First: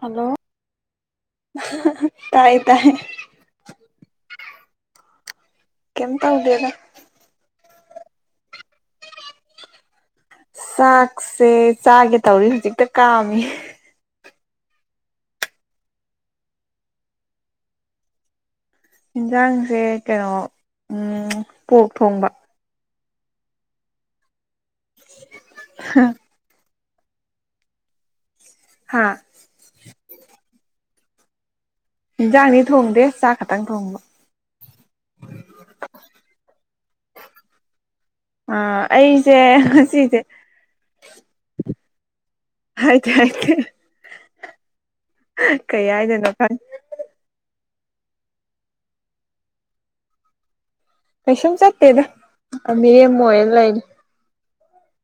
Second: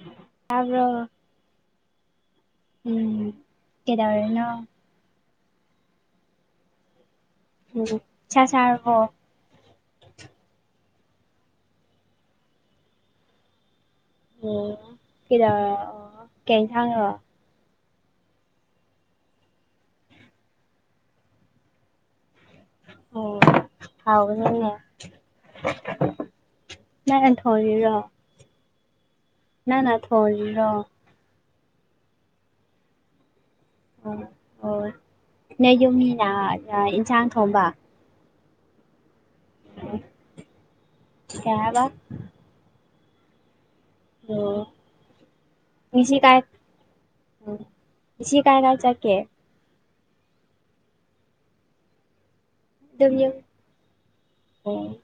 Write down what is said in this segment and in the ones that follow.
Hello ꯇꯥꯕ꯭ꯔꯣ ꯇꯥꯏ ꯇꯥꯏ ꯀꯦꯗꯧꯔꯤꯅꯣ ꯀꯩꯝ ꯇꯧꯗꯦꯗ ꯎꯝ ꯆꯥꯛ ꯆꯥꯔꯕꯣ ꯆꯥꯛꯁꯦ ꯆꯥꯒꯦ ꯇꯧꯔꯤ ꯍꯧꯖꯤꯛꯇ ꯀꯥꯝꯃꯤ ꯑꯣ ꯀꯩꯗꯧꯔ ꯀꯩ ꯏꯟꯁꯥꯡꯅꯣ ꯏꯟꯁꯥꯡꯁꯦ ꯀꯩꯅꯣ ꯎꯝ ꯄꯣꯛ ꯊꯣꯡꯕ ꯑꯣ ꯍꯥꯎꯕꯅꯤꯅꯦ ꯅꯪꯅ ꯊꯣꯡꯏꯔꯣ ꯍꯥ ꯅꯪꯅ ꯊꯣꯡꯂꯤꯔꯣ ꯏꯟꯖꯥꯡꯗꯤ ꯊꯣꯡꯗꯦ ꯆꯥꯛ ꯈꯛꯇꯪ ꯊꯣꯡꯕ ꯑꯣ ꯅꯣꯏ ꯌꯨꯝꯃꯤꯅ ꯏꯟꯁꯥꯡ ꯊꯣꯡꯕ ꯑꯥ ꯑꯩꯁꯦ ꯉꯁꯤꯁꯦ ꯀꯩ ꯍꯥꯏꯕ ꯍꯥꯏꯗꯤ ꯍꯥꯏꯇꯦ ꯑꯣ ꯀꯩ ꯉꯁꯤ ꯍꯥꯏꯗꯣꯏꯅꯣ ꯀꯥꯏ ꯈꯪꯗꯦ ꯉꯁꯤ ꯀꯥꯏꯗ ꯆꯠꯀꯦ ꯀꯩꯁꯨꯝ ꯆꯠꯇꯦꯗ ꯑꯗꯨꯝ ꯃꯤꯔꯦꯝ ꯌꯨꯝ ꯑꯣꯏꯔ ꯂꯩꯔꯤ ꯑꯣ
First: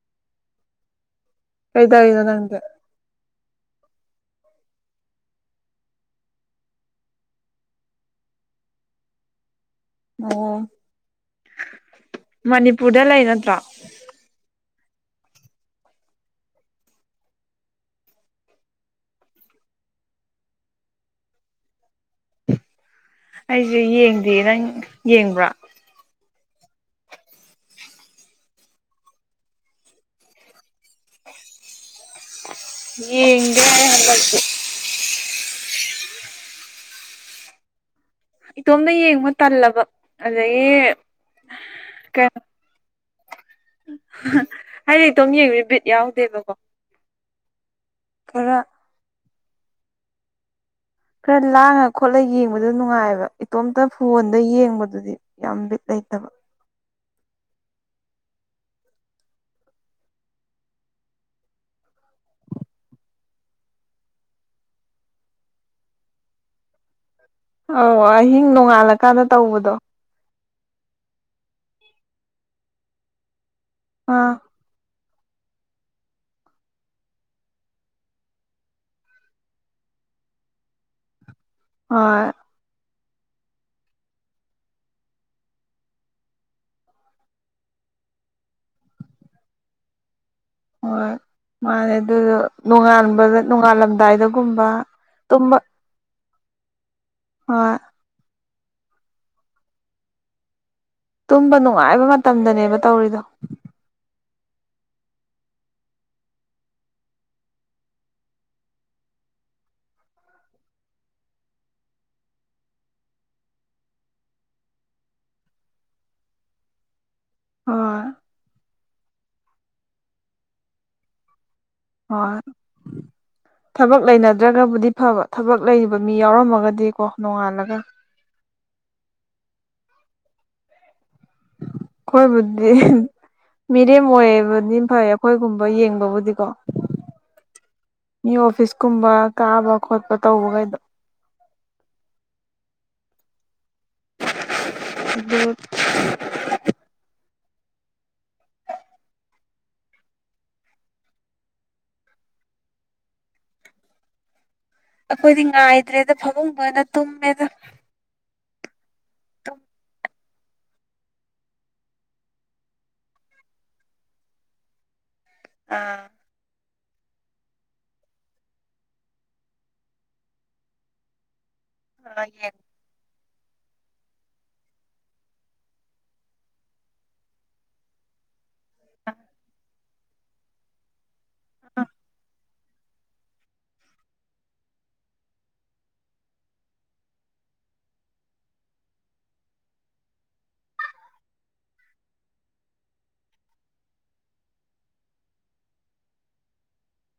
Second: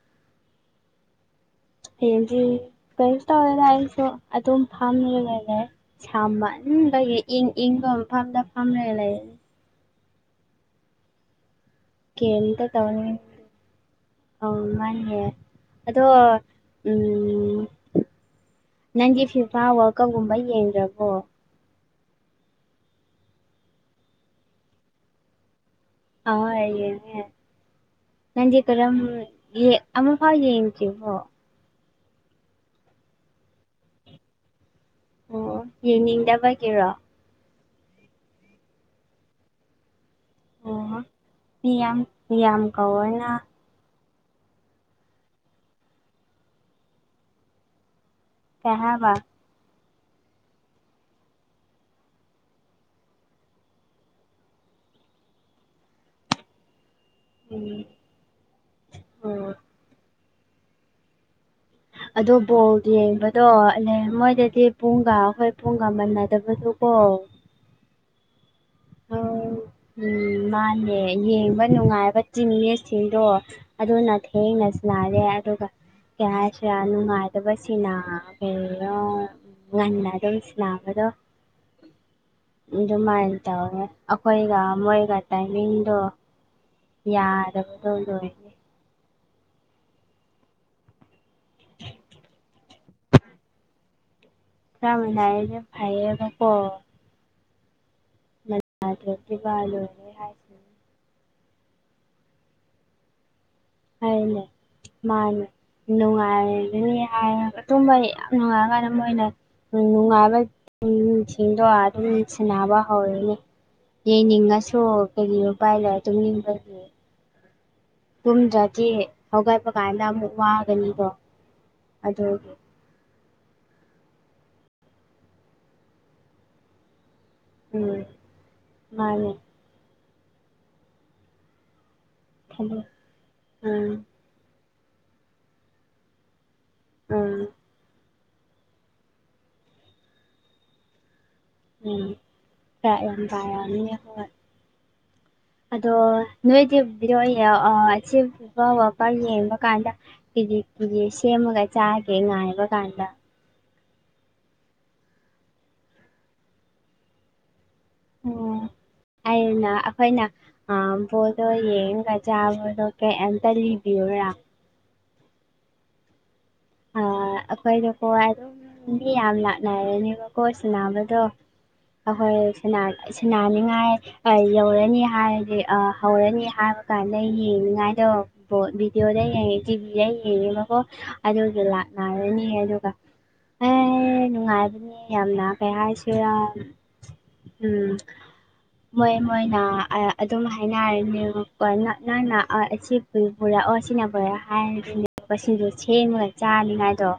ꯀꯩꯗꯧꯔꯤꯅꯣ ꯑꯦꯖꯤ ꯅꯪꯗꯤ ꯀꯔꯤꯁꯨ ꯇꯧꯗꯦꯗ ꯑꯩꯁꯨ ꯑꯗꯨꯝ ꯐꯝꯃꯤꯒ ꯂꯩꯑꯦ ꯁꯝꯟꯕꯒꯤ ꯏꯪ ꯏꯪꯕ ꯃꯐꯝꯗ ꯐꯥꯝ ꯂꯩ ꯑꯣ ꯃꯅꯤꯄꯨꯔꯗ ꯂꯩ ꯅꯠꯇ꯭ꯔꯣ ꯑꯥꯎ ꯃꯥꯅꯦ ꯑꯗꯣ ꯎꯝ ꯅꯪꯗꯤ ꯐꯤꯐꯥ ꯋꯥꯜꯀꯞ ꯀꯨꯝꯕ ꯌꯦꯡꯗ꯭ꯔꯕꯣ ꯑꯩꯁꯦ ꯌꯦꯡꯗꯦ ꯅꯪ ꯌꯦꯡꯕ꯭ꯔꯥ ꯑꯥ ꯍꯣꯏ ꯌꯦꯡꯉꯦ ꯅꯪꯗꯤ ꯀꯔꯝ ꯑꯃꯨꯛꯐꯥꯎ ꯌꯦꯡꯗ꯭ꯔꯤꯕꯣ ꯌꯦꯡꯗꯦ ꯍꯟꯗꯛꯇꯤ ꯑꯣ ꯌꯦꯡꯅꯤꯡꯗꯕꯒꯤꯔꯣ ꯏꯇꯣꯝꯗ ꯌꯦꯡꯕ ꯇꯜꯂꯕ ꯑꯗꯒꯤ ꯑꯣ ꯃꯤ ꯌꯥꯝ ꯀꯩꯅꯣ ꯃꯤ ꯌꯥꯝ ꯀꯧꯔꯣꯅ ꯍꯥꯏꯗꯤ ꯏꯇꯣꯝ ꯌꯦꯡꯕꯁꯦ ꯕꯤꯠ ꯌꯥꯎꯗꯦꯕꯀꯣ ꯈꯔ ꯑꯌꯥꯕ ꯈꯔ ꯂꯥꯡꯉ ꯈꯣꯠꯂ ꯌꯦꯡꯕꯗꯣ ꯅꯨꯡꯉꯥꯏꯑꯦꯕ ꯏꯇꯣꯝꯇ ꯐꯣꯟꯗ ꯌꯦꯡꯕꯗꯨꯗꯤ ꯌꯥꯝ ꯕꯤꯠ ꯂꯩꯇꯕ ꯎꯝ ꯑꯣ ꯑꯗꯣ ꯕꯣꯜ ꯌꯦꯡꯕꯗꯣ ꯑꯂꯩ ꯃꯣꯏꯗꯗꯤ ꯄꯨꯡꯒ ꯑꯩꯈꯣꯏ ꯄꯨꯡꯒ ꯃꯅꯗꯕꯗꯨ ꯀꯣ ꯑꯧ ꯑꯍꯤꯡ ꯅꯣꯡꯉꯥꯜꯂꯀꯥꯟꯗ ꯇꯧꯕꯗꯣ ꯎꯝ ꯃꯥꯅꯦ ꯌꯦꯡꯕ ꯅꯨꯡꯉꯥꯏꯕ ꯆꯤꯡꯅꯦꯁꯤꯡꯗꯣ ꯑꯗꯨꯅ ꯑꯥ ꯊꯦꯡꯅꯁ__ ꯅꯥꯔꯦ ꯑꯗꯨꯒ ꯀꯌꯥꯁꯨ ꯌꯥꯝ ꯅꯨꯡꯉꯥꯏꯇꯕꯁꯤꯅ ꯀꯩꯔꯣ ꯉꯟꯅ ꯑꯗꯨꯝ ꯁꯥꯟꯅꯕꯗꯣ ꯍꯣꯏ ꯑꯗꯨꯃꯥꯏꯅ ꯇꯧꯋꯦ ꯑꯩꯈꯣꯏꯒ ꯃꯣꯏꯒ ꯇꯥꯏꯃꯤꯡꯗꯣ ꯌꯥꯗꯕꯗꯣ ꯗꯣꯏ__ ꯍꯣꯏ ꯃꯥꯅꯦ ꯑꯗꯨꯗꯣ ꯅꯣꯡꯉꯥꯟꯕꯗ ꯅꯣꯡꯉꯥꯜꯂꯝꯗꯥꯏꯗ ꯆꯥꯃꯤꯟꯅꯔꯤꯗꯣ ꯐꯩꯌꯦꯕꯀꯣ ꯍꯣꯏ ꯃꯗꯥꯗꯤ ꯗꯤꯕꯥ ꯂꯣꯏꯔꯦ ꯍꯥꯏꯁꯤꯅꯤ ꯇꯨꯝꯕ ꯅꯨꯡꯉꯥꯏꯕ ꯃꯇꯝꯗꯅꯦꯕ ꯇꯧꯔꯤꯗꯣ ꯍꯥꯏꯅꯦ ꯃꯥꯅꯦ ꯅꯨꯡꯉꯥꯏꯔꯅꯤ ꯍꯥꯏꯔꯒ ꯇꯨꯝꯕ ꯌꯥꯝ ꯅꯨꯡꯉꯥꯏꯔꯀꯥꯟꯗ ꯃꯣꯏꯅ ꯅꯨꯡꯉꯥꯏꯕꯏꯪꯁꯤꯡꯗꯣ ꯑꯗꯨꯝ ꯁꯥꯟꯅꯕ ꯍꯧꯔꯅꯤ ꯌꯦꯡꯅꯤꯡꯉꯁꯨ ꯀꯩꯔꯤ ꯎꯄꯥꯏ ꯂꯩ ꯇꯨꯝꯅꯤꯡꯕꯒꯤ ꯍꯣꯏ ꯇꯨꯝꯗ꯭ꯔꯗꯤ ꯍꯧꯒꯠꯄ ꯀꯥꯟꯗ ꯑꯃꯨꯛ ꯋꯥꯒꯅꯤꯗꯣ ꯍꯣꯏ ꯊꯕꯛ ꯂꯩꯅꯗ꯭ꯔꯒꯕꯨꯗꯤ ꯐꯕ ꯊꯕꯛ ꯂꯩꯔꯤꯕ ꯃꯤ ꯌꯥꯎꯔꯝꯃꯒꯗꯤꯀꯣ ꯅꯣꯉꯥꯟꯂꯒ ꯎꯝ ꯃꯥꯅꯦ ꯑꯩꯈꯣꯏꯕꯨꯗꯤ ꯈꯜꯂꯤ ꯎꯝ ꯃꯤꯔꯦꯝ ꯑꯣꯏꯌꯦꯕꯗꯤ ꯐꯩ ꯑꯩꯈꯣꯏꯒꯨꯝꯕ ꯌꯦꯡꯕꯕꯨꯗꯤꯀꯣ ꯎꯝ ꯃꯤ ꯑꯣꯐꯤꯁ ꯀꯨꯝꯕ ꯀꯥꯕ ꯈꯣꯠꯄ ꯇꯧꯕꯒꯩꯗꯣ ꯎꯝ ꯆꯥꯛ ꯌꯥꯝ ꯇꯥꯔꯝꯅꯤ ꯍꯣꯏ ꯑꯗꯨ ꯑꯗꯣ ꯅꯣꯏꯗꯤ ꯕꯤꯗꯣꯌꯣ ꯑꯥ ꯑꯁꯤ ꯐꯤꯐꯥ ꯋꯥꯜ ꯀꯞ ꯋꯥꯕ ꯌꯦꯡꯕ ꯀꯥꯟꯗ ꯀꯦꯖꯤ ꯀꯨꯖꯤ ꯁꯦꯝꯃꯒ ꯆꯥꯒꯦ ꯉꯥꯏꯕ ꯀꯥꯟꯗ ꯑꯩꯈꯣꯏꯗꯤ ꯉꯥꯏꯗ꯭ꯔꯦꯗ ꯐꯕꯨꯡꯗ ꯑꯣꯏꯅ ꯇꯨꯝꯃꯦꯗ ꯑꯣ ꯑꯩꯅ ꯑꯩꯈꯣꯏꯅ ꯑꯥ ꯕꯣꯜꯗꯣ ꯌꯦꯡꯉꯒ ꯆꯥꯕꯗꯣ ꯀꯩꯑꯝꯇ ꯂꯤꯕꯤꯌꯨꯔꯥ ꯑꯥ ꯑ ꯑꯩꯈꯣꯏꯗꯀꯣ ꯑꯗꯨꯝ ꯃꯤ ꯌꯥꯝ ꯂꯥꯛꯅꯔꯦꯅꯦꯕꯀꯣ ꯁꯥꯟꯅꯕꯗꯣ ꯑꯥ ꯑꯍꯣꯏ ꯌꯦꯡꯉꯣ ꯁꯅꯥ ꯑꯁꯅꯥꯅꯤꯡꯉꯥꯏ ꯑꯥ ꯌꯧꯔꯅꯤ ꯍꯥꯏꯔꯗꯤ ꯍꯧꯔꯅꯤ ꯍꯥꯏꯕ ꯀꯥꯟꯗ ꯌꯦꯡꯅꯤꯡꯉꯥꯏꯗꯣ ꯕꯣ ꯚꯤꯗꯤꯑꯣꯗ ꯌꯦꯡꯉꯦ ꯇꯤꯚꯤꯗ ꯌꯦꯡꯉꯦꯕꯀꯣ ꯑꯗꯨꯒ ꯂꯥꯛꯅꯔꯅꯤ ꯑꯗꯨꯒ ꯍꯦ ꯅꯨꯡꯉꯥꯏꯕꯅꯦ ꯌꯥꯝꯅ ꯀꯩ ꯍꯥꯏꯁꯤꯔ ꯎꯝ ꯃꯣꯏ ꯃꯣꯏꯅ ꯑꯥ ꯑꯗꯨꯝ ꯍꯥꯏꯅꯔꯅꯤꯕꯀꯣ ꯅꯛꯅꯅ ꯑꯥ ꯑꯁꯤ__ ꯑꯩꯈꯣꯏ ꯄꯨꯔꯛꯑꯣ ꯁꯤꯅ ꯕꯣꯔꯥ ꯍꯥꯏꯔꯛ ꯄꯁꯤꯡꯗꯣ ꯁꯦꯝꯃꯒ ꯆꯥꯅꯤꯡꯉꯥꯏꯗꯣ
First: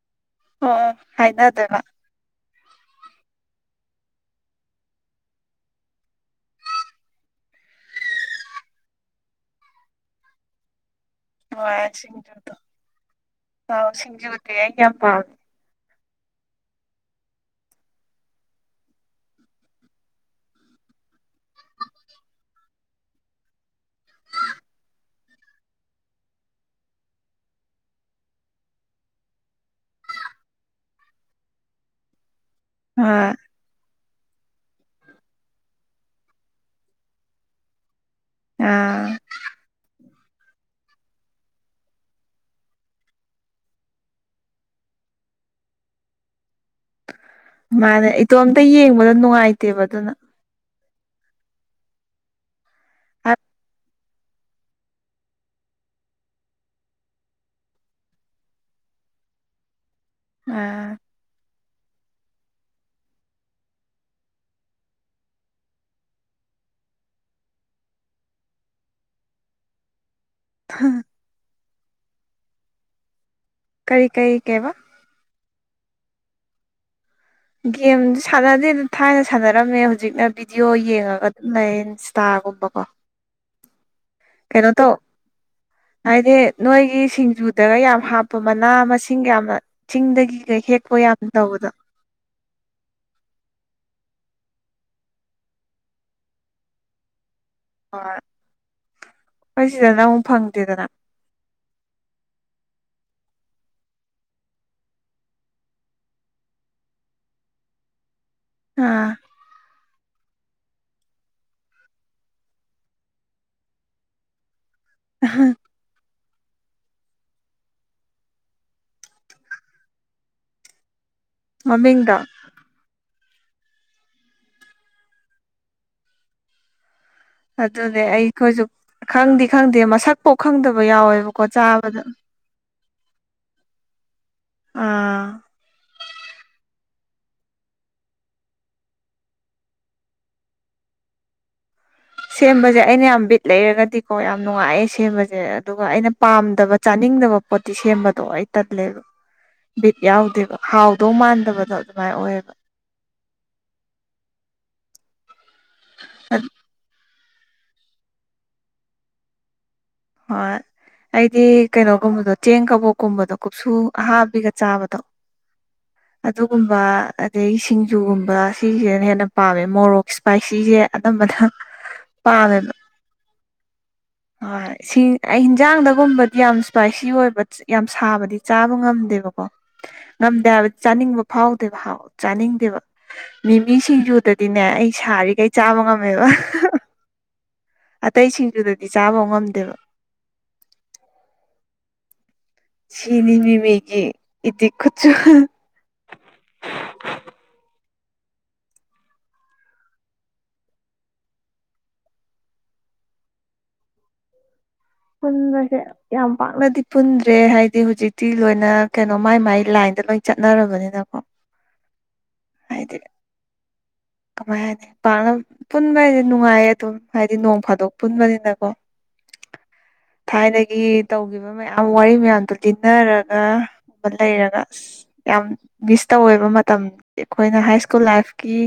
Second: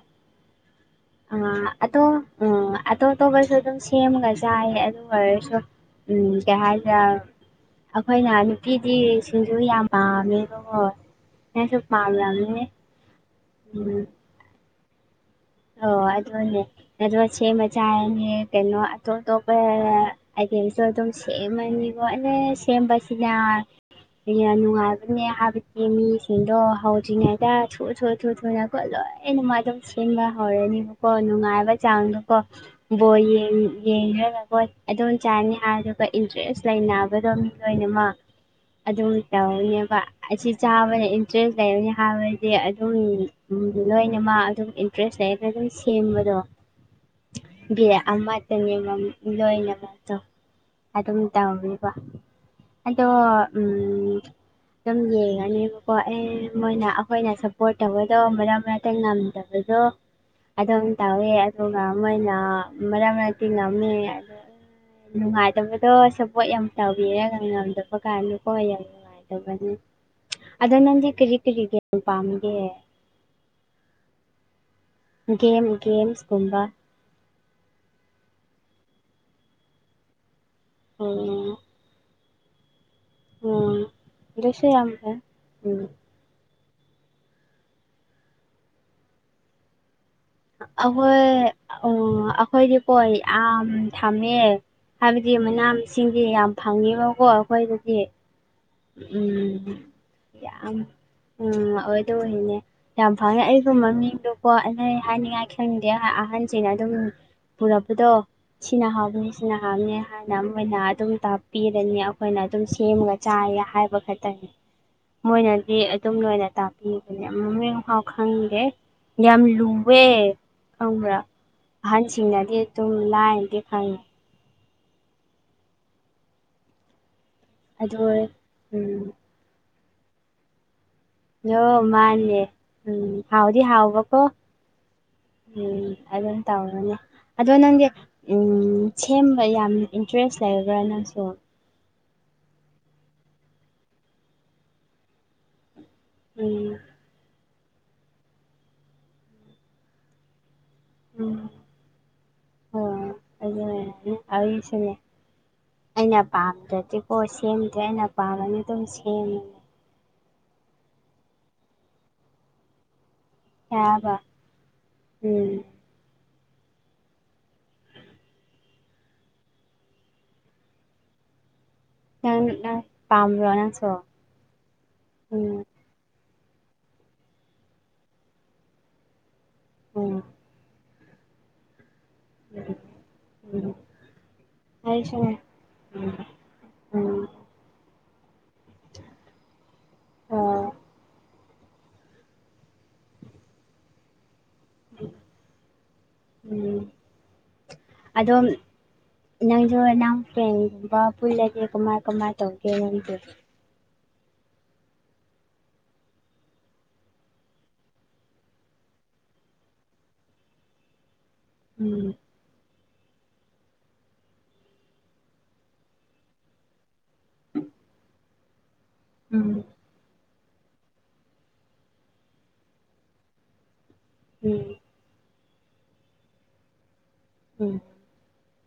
[unintelligible] ꯑ ꯑꯇꯣꯞ ꯎꯝ ꯑꯇꯣꯞ ꯑꯇꯣꯞꯄꯁꯨ ꯑꯗꯨꯝ ꯁꯦꯝꯒ ꯆꯥꯏ ꯑꯗꯨ ꯑꯣꯏꯔꯁꯨ ꯎꯝ ꯀꯩ ꯍꯥꯏꯗ ꯑꯩꯈꯣꯏꯅ ꯅꯨꯄꯤꯗꯤ ꯁꯤꯡꯖꯨ ꯌꯥꯝ ꯄꯥꯝꯃꯦꯕ ꯍꯣꯏ ꯍꯣꯏ ꯁꯤꯡꯖꯨꯗꯣ ꯑꯥꯎ [unintelligible] [unintelligible] ꯑꯣ ꯑꯗꯣꯅꯦ ꯑꯗꯨ ꯁꯦꯃꯥ ꯆꯥꯔꯥꯅꯤ ꯀꯩꯅꯣ ꯑꯇꯣꯞ ꯑꯇꯣꯄꯥ ꯑꯗꯨꯩꯁꯨ ꯑꯗꯨꯝ ꯁꯦꯝꯃꯅꯤꯀꯣ ꯑꯗ ꯁꯦꯝꯕꯁꯤꯅ ꯅꯨꯡꯉꯥꯏꯕꯅꯦ ꯍꯥꯏꯕꯗꯤ ꯃꯤꯁꯤꯡꯗꯣ ꯍꯧꯗ꯭ꯔꯤꯉꯩꯗ ꯊꯨ ꯁꯨ ꯊꯨ ꯊꯨꯅ ꯑꯩꯈꯣꯌ ꯂꯣꯏꯅ ꯅꯨꯪꯉꯥꯏꯇꯥꯕꯥ ꯁꯦꯡꯅ ꯍꯧꯔꯅꯤꯕꯀꯣ ꯅꯨꯡꯉꯥꯏꯕ ꯆꯥꯡꯗꯣꯀꯣ ꯕꯣꯔ ꯍꯣꯏ ꯌꯦꯡ ꯌꯦꯡꯅꯒꯣ ꯑꯗꯨꯝ ꯆꯥꯅꯤ ꯍꯥꯏ ꯑꯗꯨꯒ ꯏꯟꯇꯔꯦꯁ ꯂꯩꯅꯕꯗꯣ ꯃꯤ ꯂꯣꯏꯅꯃꯛ ꯑꯥ ꯑꯗꯨꯝ ꯇꯥꯎꯅꯦꯕ ꯑꯁꯤ ꯆꯥꯕꯗ ꯏꯟꯇꯔꯦꯁ ꯂꯩꯔꯅꯤ ꯍꯥꯏꯕꯗꯤ ꯑꯗꯨꯝ ꯂꯣꯏꯅꯃꯛ ꯑꯗꯨꯝ ꯏꯟꯇꯦꯔꯦꯁ ꯂꯩꯅ ꯑꯗꯨꯝ ꯁꯦꯝꯕꯗꯣ [unintelligible] ꯃꯥꯅꯦ ꯏꯇꯣꯝꯇ ꯌꯦꯡꯕꯗꯣ ꯅꯨꯡꯉꯥꯏꯇꯦꯕ ꯑꯗꯨꯅ ꯑꯗꯨꯝ ꯇꯧꯔꯤꯕ ꯑꯩꯗꯣ ꯎꯝ ꯑꯗꯨꯝ ꯌꯦꯡꯉꯅꯦꯕꯀꯣ ꯑꯦ ꯃꯣꯏꯅ ꯑꯩꯈꯣꯏꯅ ꯁꯞꯄꯣꯔꯠ ꯇꯧꯕꯗ‌ꫭ ꯃꯔꯛ ꯃꯔꯛꯇ ꯉꯝꯗꯝ ꯑꯗꯨꯗꯣ ꯑꯗꯨꯝ ꯑꯥ ꯇꯧꯋꯦ ꯑꯗꯨꯒ ꯃꯣꯏꯅ ꯃꯔꯛ ꯃꯔꯛꯇꯤꯉꯝꯃꯦ ꯑꯗ‌ꫭ ꯅꯨꯡꯉꯥꯏꯇꯕꯗꯣ ꯁꯞꯄꯣꯠ ꯌꯥꯝ ꯇꯧꯕꯤꯔꯒ ꯉꯝꯗꯕ ꯀꯥꯟꯗꯀꯣ ꯌꯦꯝ... ꯗꯧꯕꯅꯤ ꯑꯗꯣ ꯅꯪꯗꯤ ꯀꯔꯤ ꯀꯔꯤ ꯒꯦꯃ ꯄꯥꯝꯃꯤꯒꯦ ꯀꯔꯤ ꯀꯩ ꯀꯩꯕ ꯒꯦꯝ ꯒꯦꯝꯁ ꯀꯨꯝꯕ ꯒꯦꯝꯗꯨ ꯁꯥꯟꯅꯗꯦꯗ ꯊꯥꯏꯅ ꯁꯥꯟꯅꯔꯝꯃꯦ ꯍꯧꯖꯤꯛꯅ ꯕꯤꯗꯤꯑꯣ ꯌꯦꯡꯉꯒ ꯎꯝ ꯑꯗꯨꯝ ꯂꯩꯔ° ꯇꯥꯒꯨꯝꯕ ꯀꯣ ꯎꯝ ꯍꯧꯖꯤꯛꯁꯨ ꯌꯥꯝꯃ° ꯎꯝ ꯍꯥꯏꯗꯤ ꯅꯣꯏꯒꯤ ꯁꯤꯡꯖꯨꯗꯒ ꯌꯥꯝ ꯍꯥꯞꯄ ꯃꯅꯥ ꯃꯁꯤꯡꯒ ꯌꯥꯝꯅ ꯆꯤꯡꯗꯒꯤ ꯍꯦꯛꯄ ꯌꯥꯝ ꯇꯧꯕꯗꯣ ꯑꫭ ꯑꯩꯈꯣꯏꯗꯤꯀꯣ ꯌꯥꯝ ꯊꯝꯃꯦ ꯍꯥꯏꯕꯗꯤ ꯃꯅꯥ ꯃꯁꯤꯡꯗꯤ ꯌꯥꯝ ꯐꯪꯉ‌ꯦꯕꯀꯣ ꯑꯩꯈꯣꯏꯗ ꯍ ꯑ‌ꫭꯏ ꯑꯩꯈꯣꯏ ꯁꯤꯗ ꯅ ꯑꯃꯨꯛ ꯌꯥꯝ ꯐꯪꯗꯦꯗꯅ ꯎꯝ ꯑꯣꯏ ꯗ‌ꫭꯏꯅꯦ ꯌꯥꯝ ꯐꯪꯑꯦ ꯑꯩꯒꯨꯃꯕ ꯃꯤꯡꯗꯨꯂ ꯅ ꯍꯥꯏꯅꯤꯡꯉꯥꯏ ꯈꯪꯅꯤꯡꯗꯦ ꯑꯍꯟꯁꯤꯅ ꯑꯗꯨꯝ ꯄꯨꯔꯛꯄꯗꯣ ꯁꯤꯅ ꯑꯥ ꯍꯥꯎꯕꯅ‌ꯦ ꯁꯤꯅ ꯍ‌ꯎꯕꯅ‌ꯦ ꯍꯥꯏꯅ ꯃꯣꯏꯅ ꯑꯗꯨꯝ ꯇꯥꯛꯄꯤꯕꯅ‌ꯦ ꯑꯩꯈꯣꯏꯅ ꯑꯗꯨꯝ ꯁꯦꯝꯃꯒ ꯆꯥꯏꯌꯦ ꯍꯥꯏꯕ ꯈꯛꯇꯅꯤ ꯃꯣꯏꯅꯗꯤ ꯑꯗꯨꯝ ꯂꯣꯏꯅ ꯇꯥꯛ ꯄꯤꯕꯅ ꯑꯝ ꯃꯃꯤꯡ ꯐꯥꯎ ꯈꯪꯗꯦ ꯌꯥꯝ ꯂꯨꯋꯦ ꯈꯪꯕ꯭ꯔꯥ ꯑꯍꯟ ꯃꯃꯤꯡꯗꯣ ꯁꯤꯡꯅꯗꯤ ꯇꯨꯝ ꯂꯥꯏꯅꯗꯤ ꯐ‌ꯪꯏ ꯑꯗꯨ ꯑꯗꯨꯅꯦ ꯑꯩꯈꯣꯏꯁꯨ ꯎꯝ ꯈꯪꯗꯤ ꯈꯪꯗꯦ ꯃꯁꯛꯐꯥꯎ ꯈꯪꯗꯕ ꯌꯥꯎꯋꯦꯕ... ꯅꯣ ꯃꯥꯅꯦ ꯎꯝ ꯍꯥꯎꯗꯤ ꯍꯥꯎꯕꯀꯣ ꯑꯥ ꯎꯝ ꯑꯗꯨꯝ ꯇꯧꯕꯅ‌ꯦ ꯑꯗꯣ ꯅꯪꯗꯤ ꯎꯝ ꯁꯦꯝꯕ ꯌꯥꯝ ꯏꯟꯇꯔꯦꯁ ꯂꯩꯕꯔꯥ ꯅꯪꯁꯨ ꯁꯦꯝꯕꯁꯦ ꯑꯩꯅ ꯌꯥꯝ ꯕꯤꯠ ꯂꯩꯔꯒꯗꯤꯀꯣ ꯌꯥꯝ ꯅꯨꯡꯉꯥꯏꯌꯦ ꯁꯦꯝꯕꯁꯦ ꯑꯗꯨꯒ ꯑꯩꯅ ꯎꯝ ꯄꯥꯝꯗꯕ... ꯆꯥꯅꯤꯡꯗꯕ ꯄꯣꯠꯇꯤ ꯁꯦꯝꯕꯗꯣ ꯑꯩ ꯇꯟꯂꯦꯕ ꯕꯤꯠ ꯌꯥꯎꯗꯦꯕ ꯍꯥꯎ ꯗꯧ ꯃꯥꯟꯗꯕꯗꯣ ꯑꯗꯨꯃꯥꯏ ꯑꯣꯏꯌꯦꯕ ꯑꯣ ꯑꯗꯨꯅꯦ ꯑꯩꯁꯨꯅꯦ ꯑꯩꯅ ꯄꯥꯝꯗ꯭ꯔꯗꯤ ꯑꯣ ꯁꯦꯝꯗ꯭ꯔꯦ ꯑꯩꯅ ꯄꯥꯝꯃꯅꯤ ꯑꯗꯨꯝ ꯁꯦꯝꯃꯦ ꯍꯣꯏ ꯑꯩꯗꯤ ꯀꯩꯅꯣꯒꯨꯝꯕꯗꯣ ꯆꯦꯡ ꯀꯕꯣꯛꯀꯨꯝꯕꯗꯣ ꯀꯨꯞꯁꯨ ꯌꯥꯕ ꯑꯍꯥꯕꯤꯒ ꯆꯥꯕꯗꯣ ꯎꯝ ꯑꯗꯨꯒꯨꯝꯕ ꯑꯗꯒꯤ ꯁꯤꯡꯖꯨꯒꯨꯝꯕ ꯁꯤꯁꯤꯅ ꯍꯦꯟꯅ ꯄꯥꯝꯃꯦ ꯃꯣꯔꯣꯛ ꯏꯄꯥꯏꯁꯤꯁꯦ ꯑꯅꯝꯕꯅ.. ꯅꯪ ꯄꯥꯝꯃꯦꯕ ꯅꯪ ꯄꯥꯝꯕꯔ‌ꫭ ꯅꯪꯁꯨ ꯍꯣꯏ ꯁꯤ ꯑꯩ ꯎꯝ ꯍꯤꯟꯖꯥꯡꯗꯒꯨꯝꯕ ꯌꯥꯝ ꯁ꯭ꯄꯥꯏꯁꯤ ꯑꯣꯏꯕ ꯌꯥꯝ ꯁꯥꯕꯗꯤ ꯆꯥꯕ ꯉꯝꯗꯦꯕꯀꯣ ꯎꯝ ꯉꯝꯗꯦ ꯍꯥꯏ ꯆꯥꯅꯤꯡꯕ ꯐꯥꯎꯗꯦꯕ ꯍꯥꯎ ꯆꯥꯅꯤꯡꯗꯦꯕ ꯎꯝ ꯃꯤꯃꯤꯁꯤꯡꯖꯨꯗꯗꯤꯅꯦ ꯑꯩ ꯑꯩꯁꯨꯅꯦ ꯁꯥꯔꯤꯒꯩ ꯆꯥꯕ ꯉꯝꯃꯦꯕ ꯎꯝ ꯑꯇꯩ ꯁꯤꯡꯖꯨꯗꯗꯤ ꯆꯥꯕ ꯉꯝꯗꯦꯕ ꯑꫭ ꯁꯤꯅꯤꯅ‌ꯦ ꯃꯤꯒꯤ ꯏꯇꯤ ꯈꯨꯨꯆꯨ ꯎꯝ ꯑꯗꯣꯝ ꯅꯪꯁꯨ ꯅꯪ ꯐ꯭ꯔꯦꯟꯒꯨꯝꯕ ꯄꯨꯜꯂꯗꯤ ꯀꯃꯥꯏ ꯀꯃꯥꯏ ꯇꯧꯒꯦ ꯅ‌ꯪꯁꯨꯨ ꯄꯨꯟꯕꯁꯦ ꯌꯥꯝ ꯄꯥꯛꯅꯗꯤ ꯄꯨꯟꯗ꯭ꯔꯦ ꯍꯥꯏꯗꯤ ꯍꯨꯖꯤꯛꯇꯤ ꯂꯣꯏꯅ ꯀꯩꯅꯣ ꯃꯥꯏ ꯃꯥꯏ ꯂꯥꯏꯟꯗ ꯂꯣꯏꯅ ꯆꯠꯅꯔꯕꯅꯤꯅ ꯎꯝ ꯍꯥꯏꯗꯤ ꯀꯃꯥꯏ ꯍꯥꯏꯅꯤ ꯄꯥꯛꯅ ꯄꯨꯟꯕ ꯍꯥꯏꯁꯤ ꯅꯨꯡꯉꯥꯏꯌꯦ ꯑꯗꯨꯝ ꯍꯥꯏꯗꯤ ꯅꯣꯡ ꯐꯥꯗꯣꯛ ꯄꯨꯟꯕꯅꯤꯅꯀꯣ ꯎꯝ ꯊꯥꯏꯅꯒꯤ ꯇꯧꯒꯤꯕ ꯃꯌꯥꯝ ꯋꯥꯔꯤ ꯃꯌꯥꯝꯗꯨ ꯂꯤꯟꯅꯔꯒ [unintelligible] ꯂꯩꯔꯒ ꯎꯝ ꯑ ꯌꯥꯝ ꯃꯤꯁ ꯇꯧꯋꯦꯕ ꯃꯇꯝ ꯑꯩꯈꯣꯏꯅ ꯎꯝ ꯍꯥꯏ ꯁ꯭ꯀꯨꯜ ꯂꯥꯏꯐ ꯀꯤ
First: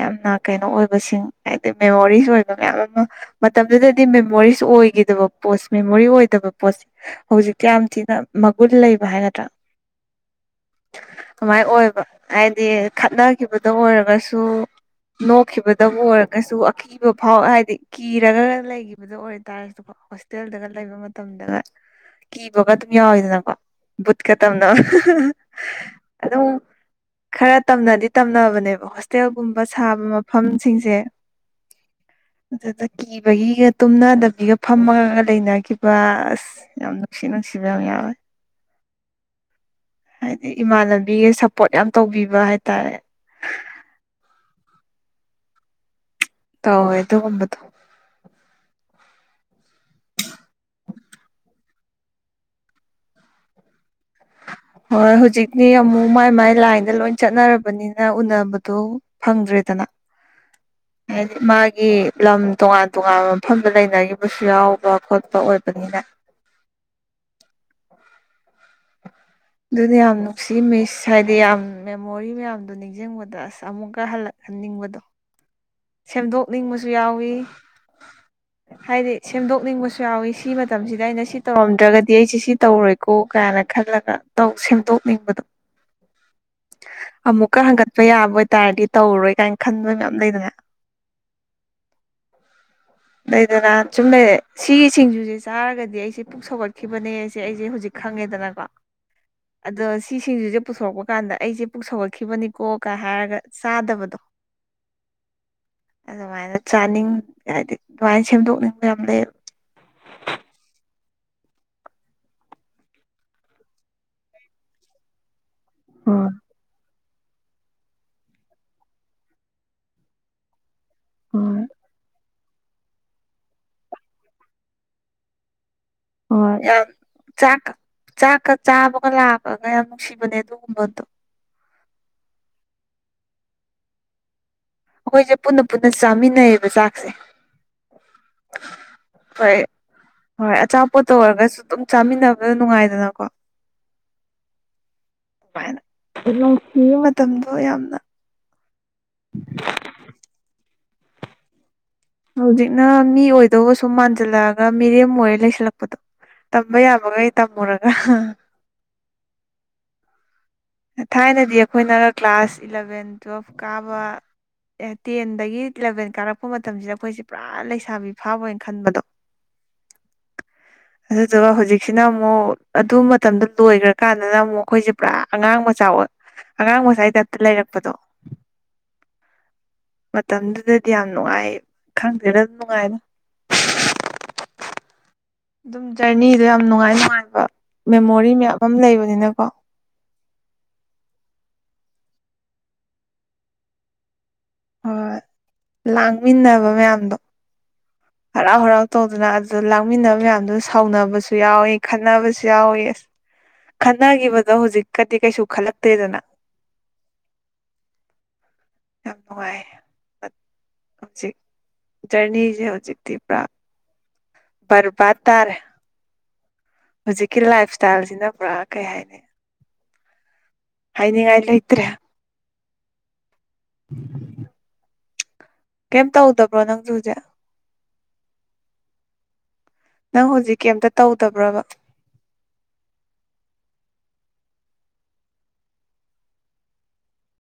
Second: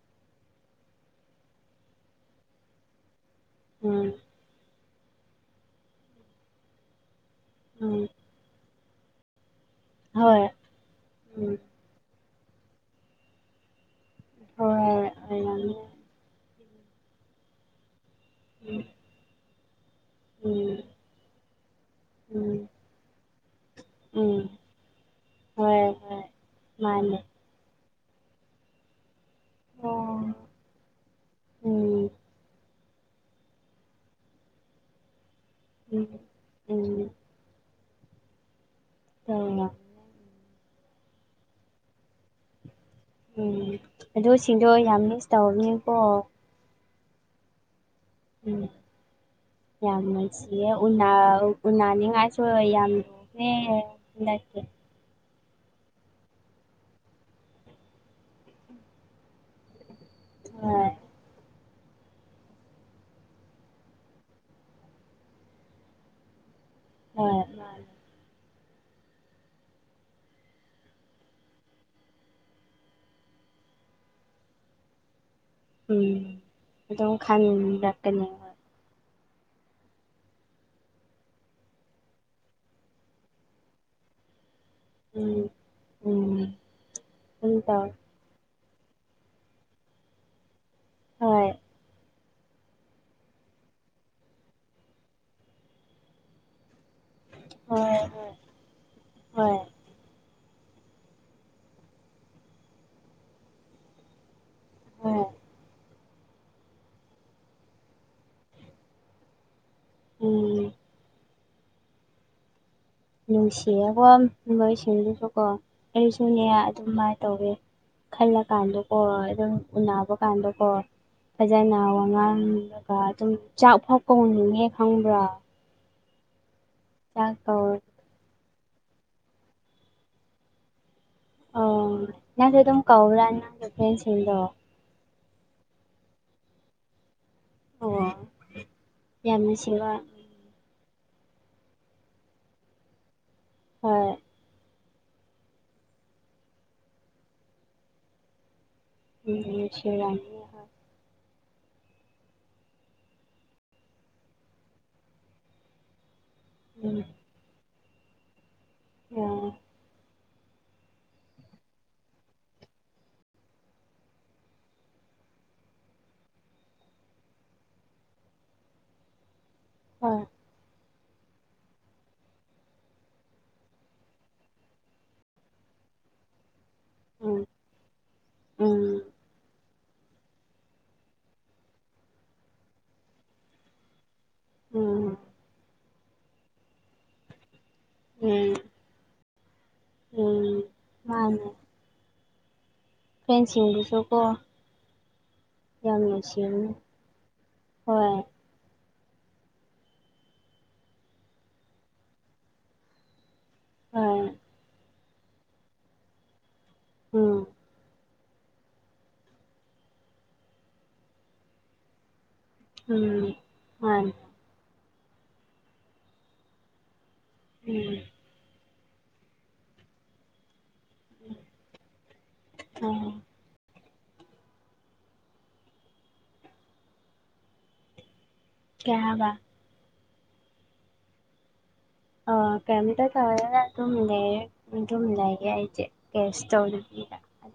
ꯌꯥꯝꯅ ꯀꯩꯅꯣ ꯑꯣꯏꯕꯁꯤꯡ ꯍꯥꯏꯗꯤ ꯃꯦꯃꯣꯔꯤꯁ ꯑꯣꯏꯕ ꯃꯌꯥꯝ ꯑꯃ ꯃꯇꯝꯗꯨꯗꯗꯤ ꯎꯝ ꯃꯦꯃꯣꯔꯤꯁ ꯑꯣꯏꯈꯤꯗꯕ ꯄꯣꯠꯁꯦ ꯃꯦꯃꯣꯔꯤ ꯑꯣꯏꯗꯕ ꯄꯣꯠꯁꯦ ꯍꯧꯖꯤꯛꯇꯤ ꯌꯥꯝ ꯎꯝ ꯊꯤꯅ ꯃꯒꯨꯟ ꯂꯩꯕ ꯍꯥꯏꯒꯗ꯭ꯔꯥ ꯍꯣꯏ ꯎꯝ ꯑꯗꯨꯃꯥꯏꯅ ꯑꯣꯏꯕ ꯍꯥꯏꯗꯤ ꯈꯠꯅꯈꯤꯕꯗ ꯑꯣꯏꯔꯒꯁꯨ ꯍꯣꯏ ꯅꯣꯛꯈꯤꯕꯗꯕꯨ ꯑꯣꯏꯔꯝꯅꯤ ꯑꯣꯏꯔꯒꯁꯨ ꯀꯤꯕ ꯐꯥꯎ ꯍꯥꯏꯗꯤ ꯀꯤꯔꯒ ꯂꯩꯈꯤꯕꯗ ꯑꯣꯏꯇꯥꯔꯒꯁꯨꯀꯣ ꯎꯝ ꯎꯝ ꯍꯣꯁꯇꯦꯜꯗꯒ ꯂꯩꯕ ꯃꯇꯝꯗꯒ ꯎꯝ ꯀꯤꯕꯒ ꯑꯗꯨꯝ ꯌꯥꯎꯋꯤꯗꯅꯀꯣ ꯕꯨꯠꯀ ꯇꯝꯅꯕ ꯎꯝ ꯑꯗꯨꯝ ꯃꯥꯟꯅꯤ ꯈꯔ ꯇꯝꯅꯗꯤ ꯇꯝꯅꯕꯅꯦꯕ ꯍꯣꯇꯦꯜꯒꯨꯝꯕ ꯁꯥꯕ ꯎꯝ ꯃꯐꯝꯁꯤꯡꯁꯦ ꯎꯝ ꯑꯗꯨꯗ ꯀꯤꯕꯒꯤꯒ ꯇꯨꯝꯅꯗꯕꯤꯒ ꯐꯝꯃꯒ ꯂꯩꯅꯈꯤꯕ ꯑꯁ ꯌꯥꯝ ꯎꯝ ꯅꯨꯡꯁꯤ ꯅꯨꯡꯁꯤꯕ ꯅꯨꯡꯁꯤꯕ ꯌꯥꯝ ꯌꯥꯎꯋ‌ꯦ [unintelligible] ꯍꯥꯏꯗꯤ ꯏꯃꯥꯟꯅꯕꯤꯒ ꯁꯞꯄꯣꯔꯠ ꯌꯥꯝ ꯇꯧꯕꯤꯕ ꯍꯥꯏꯇꯥꯔꯦ ꯎꯝ ꯑꯗꯨꯁꯤꯡꯗꯣ ꯌꯥꯝ ꯃꯤꯁ ꯇꯧꯕꯅꯤꯀꯣ ꯇꯧꯋꯦ ꯑꯗꯨꯒꯨꯝꯕꯗꯣ ꯎꯝ ꯌꯥꯝꯅꯨꯡꯁꯤꯌ‌ꯦ ꯎꯟꯅ ꯎꯟꯅꯅꯤ ꯍꯥꯏꯁꯨ ꯌꯥꯝ [unintelligible] ꯍꯣꯏ ꯍꯧꯖꯤꯛꯇꯤ ꯑꯃꯨꯛ ꯃꯥꯏ ꯃꯥꯏ ꯂꯥꯏꯟꯗ ꯂꯣꯏ ꯆꯠꯅꯔꯕꯅꯤꯅ ꯎꯅꯕꯗꯣ ꯐꯪꯗ꯭ꯔꯦꯗꯅ ꯍꯣꯏ ꯍꯥꯏꯗꯤ ꯃꯥꯒꯤ ꯂꯝ ꯇꯣꯉꯥꯟ ꯇꯣꯉꯥꯟꯕ ꯃꯐꯝꯗ ꯂꯩꯅꯈꯤꯕꯁꯨ ꯌꯥꯎꯕ ꯈꯣꯠꯄ ꯑꯣꯏꯕꯅꯤꯅ ꯍꫭꯏ ꯃꯥꯅꯤ ꯑꯗꯨꯅꯦ ꯌꯥꯝ ꯅꯨꯡꯁꯤ ꯃꯤꯁ ꯍꯥꯏꯗꯤ ꯌꯥꯝ ꯃꯦꯃꯣꯔꯤ ꯃꯌꯥꯝꯗꯣ ꯅꯤꯡꯁꯤꯡꯕ ꯑꯁ ꯑꯃꯨꯛꯀ ꯍꯜꯂꯛꯍꯟꯅꯤꯡꯕꯗꯣ ꯎꯝ ꯁꯦꯝꯗꯣꯛꯅꯤꯡꯕꯁꯨ ꯑꯗꯨꯝ ꯌꯥꯎꯋꯤ ꯈꯟꯔꯛꯀꯅꯤ ꯍꯥꯏꯗꯤ ꯁꯦꯝꯗꯣꯛꯅꯤꯡꯕꯁꯨ ꯌꯥꯎꯏꯤ ꯁꯤ ꯃꯇꯝꯁꯤꯗ ꯑꯩꯅ ꯁꯤ ꯇꯧꯔꯝꯗ꯭ꯔꯒꯗꯤ ꯑꯩꯁꯦ ꯁꯤ ꯇꯧꯔꯣꯏ ꯀꯣ ꯀꯥꯏꯅ ꯈꯜꯂꯒ ꯇꯣꯛ ꯁꯦꯝꯗꯣꯛ ꯍꯣꯏ ꯅꯤꯡꯕꯗꯣ ꯎꯝ ꯎꯝ ꯑꯗꯨꯝ ꯑꯃꯨꯛꯀ ꯇꯧ ꯍꯪꯒꯠꯄ ꯌꯥꯕ ꯇꯥꯏꯗꯤ ꯇꯧꯔꯔꯣꯏ ꯀꯥꯏꯅ ꯈꯟꯕ ꯃꯌꯥꯝ ꯂꯩꯗꯅ ꯍꯣꯏ ꯂꯩꯗꯅ ꯁꯨꯝ ꯂꯩꯔꯦ ꯁꯤꯒꯤ ꯁꯤꯡꯖꯨꯁꯦ ꯆꯥꯔꯒꯗꯤ ꯑꯩꯁꯦ ꯄꯨꯛ ꯁꯧꯒꯠꯀ ꯈꯤꯕꯅꯦꯁꯦ ꯑꯩꯁꯦ ꯍꯧꯖꯤꯛ ꯍꯣꯏ ꯍꯣꯏ ꯈꯪꯉꯦꯗꯅꯀꯣ ꯍꯣꯏ ꯑꯗꯣ ꯁꯤꯁꯤꯡꯖꯨꯁꯤꯁꯦ ꯄꯨꯊꯣꯔꯛꯄ ꯀꯥꯟꯗ ꯑꯩꯁꯦ ꯄꯨꯛ ꯁꯧꯒꯠꯈꯤꯕꯅꯤꯀꯣꯒ ꯍꯥꯏꯔꯒ ꯆꯥꯗꯕꯗꯣ ꯍꫭꯏ ꯑꯗꯨꯃꯥꯏꯅ ꯆꯥꯅꯤꯡ ꯍꯥꯏꯗꯤ ꯑꯗꯨꯃꯥꯏꯅ ꯁꯦꯝꯗꯣꯛꯅꯤꯡꯕ ꯌꯥꯝ ꯂꯩꯌꯦꯕꯥ ꯎꯝ ꯅꯨꯡꯁꯤꯌꯦꯀꯣ ꯃꯣꯏꯁꯤꯡꯗꯨꯁꯨ ꯀꯣ ꯑꯩ ꯍꯣꯏ ꯁꯨꯅꯦ ꯑꯗꯨꯃꯥꯏꯅ ꯇꯧꯋꯤ ꯈꯜꯂꯀꯥꯟꯗꯀꯣ ꯑꯗꯨꯝ ꯎꯅꯕ ꯀꯥꯟꯗꯀꯣ ꯍꯣꯏ ꯐꯖꯅ ꯋꯥꯉꯥꯡꯂꯒ ꯑꯗꯨꯝ ꯆꯥꯛ ꯐꯥꯎ ꯀꯧꯍꯟꯅꯤꯡꯉꯦ ꯈꯪꯕ꯭ꯔꯥ? ꯍꯣꯏ ꯌꯥꯝ ꯆꯥꯛ ꯀꯧ ꯆꯥꯛꯀ ꯆꯥꯛꯀ ꯆꯥꯕꯒ ꯂꯥꯛꯄꯒ ꯌꯥꯝ ꯅꯨꯡꯁꯤꯕꯅꯦ ꯑꯗꯨꯒꯨꯝꯕꯗꯣ ꯑꯣ ꯅꯪꯗꯤ ꯑꯗꯨꯝ ꯀꯧꯕ꯭ꯔꯥ ꯅꯪꯒꯤ ꯐ꯭ꯔꯦꯟꯁꯤꯡꯗꯣ? ꯑꯩꯈꯣꯏꯁꯦ ꯄꯨꯟꯅ ꯄꯨꯟꯅ ꯆꯥꯃꯤꯟꯅꯩꯌꯦꯕ ꯆꯥꯛꯁꯦ ꯑꯣ ꯍꯣꯏ ꯌꯥꯝꯅꯨꯡꯁꯤꯕ ꯍꯣꯏ ꯑꯆꯥꯄꯣꯠꯇ ꯑꯣꯏꯔꯒꯁꯨ ꯑꯗꯨꯝ ꯆꯥꯃꯤꯟꯅꯕꯗ ꯅꯨꯡꯉꯥꯏꯗꯅꯀꯣ ꯍꯣꯏ [unintelligible] ꯅꯨꯡꯁꯤꯌ‌ꯦ ꯃꯇꯝꯗꯣ ꯌꯥꯝꯅ ꯅꯨꯡꯁꯤꯔꯝꯅꯤ ꯍꯧꯖꯤꯛꯅ ꯃꯤ ꯑꯣꯏꯗꯧꯕꯁꯨꯨꯝ ꯃꯥꯟꯖꯜꯂꯛꯑꯒ ꯃꯤꯔꯦꯝ ꯑꯣꯏꯔ ꯂꯩꯁꯜꯂꯛꯄꯗꯣ ꯇꯝꯕ ꯎꯝ ꯌꯥꯕꯒꯩ ꯇꯝꯃꯨꯔꯒ ꯎꯝ ꯊꯥꯏꯅꯗꯤ ꯑꯩꯈꯣꯏꯅ ꯀ꯭ꯂꯥꯁ ꯏꯂꯥꯚꯦꯟ ꯇꯨꯋꯦꯜꯐ ꯀꯥꯕ ꯑꯦ ꯇꯦꯟꯗꯥꯒꯤ ꯏꯂꯚꯦꯟ ꯀꯥꯔꯛꯄ ꯃꯇꯝꯁꯤꯗ ꯑꯩꯈꯣꯏꯁꯦ ꯄꯨꯔꯥ ꯂꯩꯁꯥꯕꯤ ꯐꯥꯕꯣꯏꯅ ꯈꯟꯕꯗꯣ ꯍꯣꯏ ꯑꯗꯨꯗꯨꯒ ꯍꯧꯖꯤꯛꯁꯤꯅ ꯑꯃꯨꯛ ꯑꯗꯨ ꯃꯇꯝꯗ ꯂꯣꯏꯈ꯭ꯔꯀꯥꯟꯗꯅ ꯑꯃꯨꯛ ꯑꯩꯈꯣꯏꯁꯦ ꯄꯨꯔꯥ ꯑꯉꯥꯡ ꯃꯆꯥ ꯑꯣꯏ ꯑꯉꯥꯡ ꯃꯆꯥꯒꯤ ꯇꯥꯥꯏꯞꯇ ꯎꯝ ꯂꯩꯔꯛꯄꯗꯣ ꯎꯝ ꯃꯇꯝꯗꯨꯗꯗꯤ ꯌꯥꯝ ꯅꯨꯡꯉꯥꯏ ꯈꯪꯗꯦꯗ ꯑꯗꯨꯝ ꯅꯨꯡꯉꯥꯏꯉꯣ ꯎꯝ ꯑꯗꯨꯝ ꯖꯔꯅꯤꯗꯣ ꯌꯥꯝ ꯅꯨꯡꯉꯥꯏ ꯅꯨꯡꯉꯥꯏꯕ ꯃꯦꯃꯣꯔꯤ ꯎꯝ ꯃꯌꯥꯝ ꯑꯃ ꯂꯩꯕꯅꯤꯅꯀꯣ ꯎꯝ ꯃꯥꯅꯦ ꯐ꯭ꯔꯦꯟꯁꯤꯡꯗꯨꯁꯨꯀꯣ ꯍꯣꯏ ꯌꯥꯝꯅꯥ ꯂꯥꯡꯃꯤꯟꯅꯕ ꯅꯨꯡꯁꯤꯔꯝꯅꯤ ꯃꯌꯥꯝꯗꯣ ꯍꯣꯏ ꯍꯔꯥꯎ ꯍꯔꯥꯎ ꯇꯧꯗꯅ ꯑꯗꯨꯗ ꯂꯥꯡꯃꯤꯟꯅ ꯃꯌꯥꯝꯗꯨ ꯁꯥꯎꯅꯕꯁꯨ ꯌꯥꯎꯋꯤ ꯈꯠꯅꯕꯁꯨ ꯌꯥꯎꯋꯤ ꯑꯁ ꯍꯣꯏ ꯈꯠꯅꯈꯤꯕꯗꯣ ꯍꯧꯖꯤꯛꯀꯗꯤ ꯀꯩꯁꯨ ꯈꯜꯂꯛꯇꯦꯗꯅ ꯎꯝ ꯌꯥꯝ ꯅꯨꯡꯉꯥꯏ ꯍꯧꯖꯤꯛ ꯖꯔꯅꯤꯖꯦ ꯎꯝ ꯃꯥꯅꯦ ꯕꯔꯕꯥꯠ ꯇꯥꯔꯦ ꯍꯧꯖꯤꯛꯀꯤ ꯂꯥꯏꯞ ꯎꯝ ꯏꯁꯇꯥꯏꯜꯖꯤꯅ ꯄꯨꯔꯥ ꯀꯩ ꯍꯥꯏꯅꯤ ꯍꯥꯏꯅꯤꯡꯉꯥꯏ ꯂꯩꯇ꯭ꯔꯦ ꯑ [inaudible] ꯀꯩꯝ ꯇꯧꯗꯕ꯭ꯔꯣ ꯅꯪꯖꯨ ꯍꯧꯖꯤꯛ ꯀꯩ ꯍꯥꯏꯕ ꯅꯪ ꯍꯧꯖꯤꯛ ꯀꯩꯝꯇ ꯇꯧꯗꯕ꯭ꯔꯕ ꯑ ꯀꯩꯝꯇ ꯇꯧꯗꯦ ꯑꯗꯨꯝ ꯂꯩꯌꯦ ꯑꯗꯨꯝ ꯂꯩꯌꯦ ꯑꯩꯗꯤ ꯀꯔꯤꯁꯨ ꯇꯧꯗꯕꯤꯗ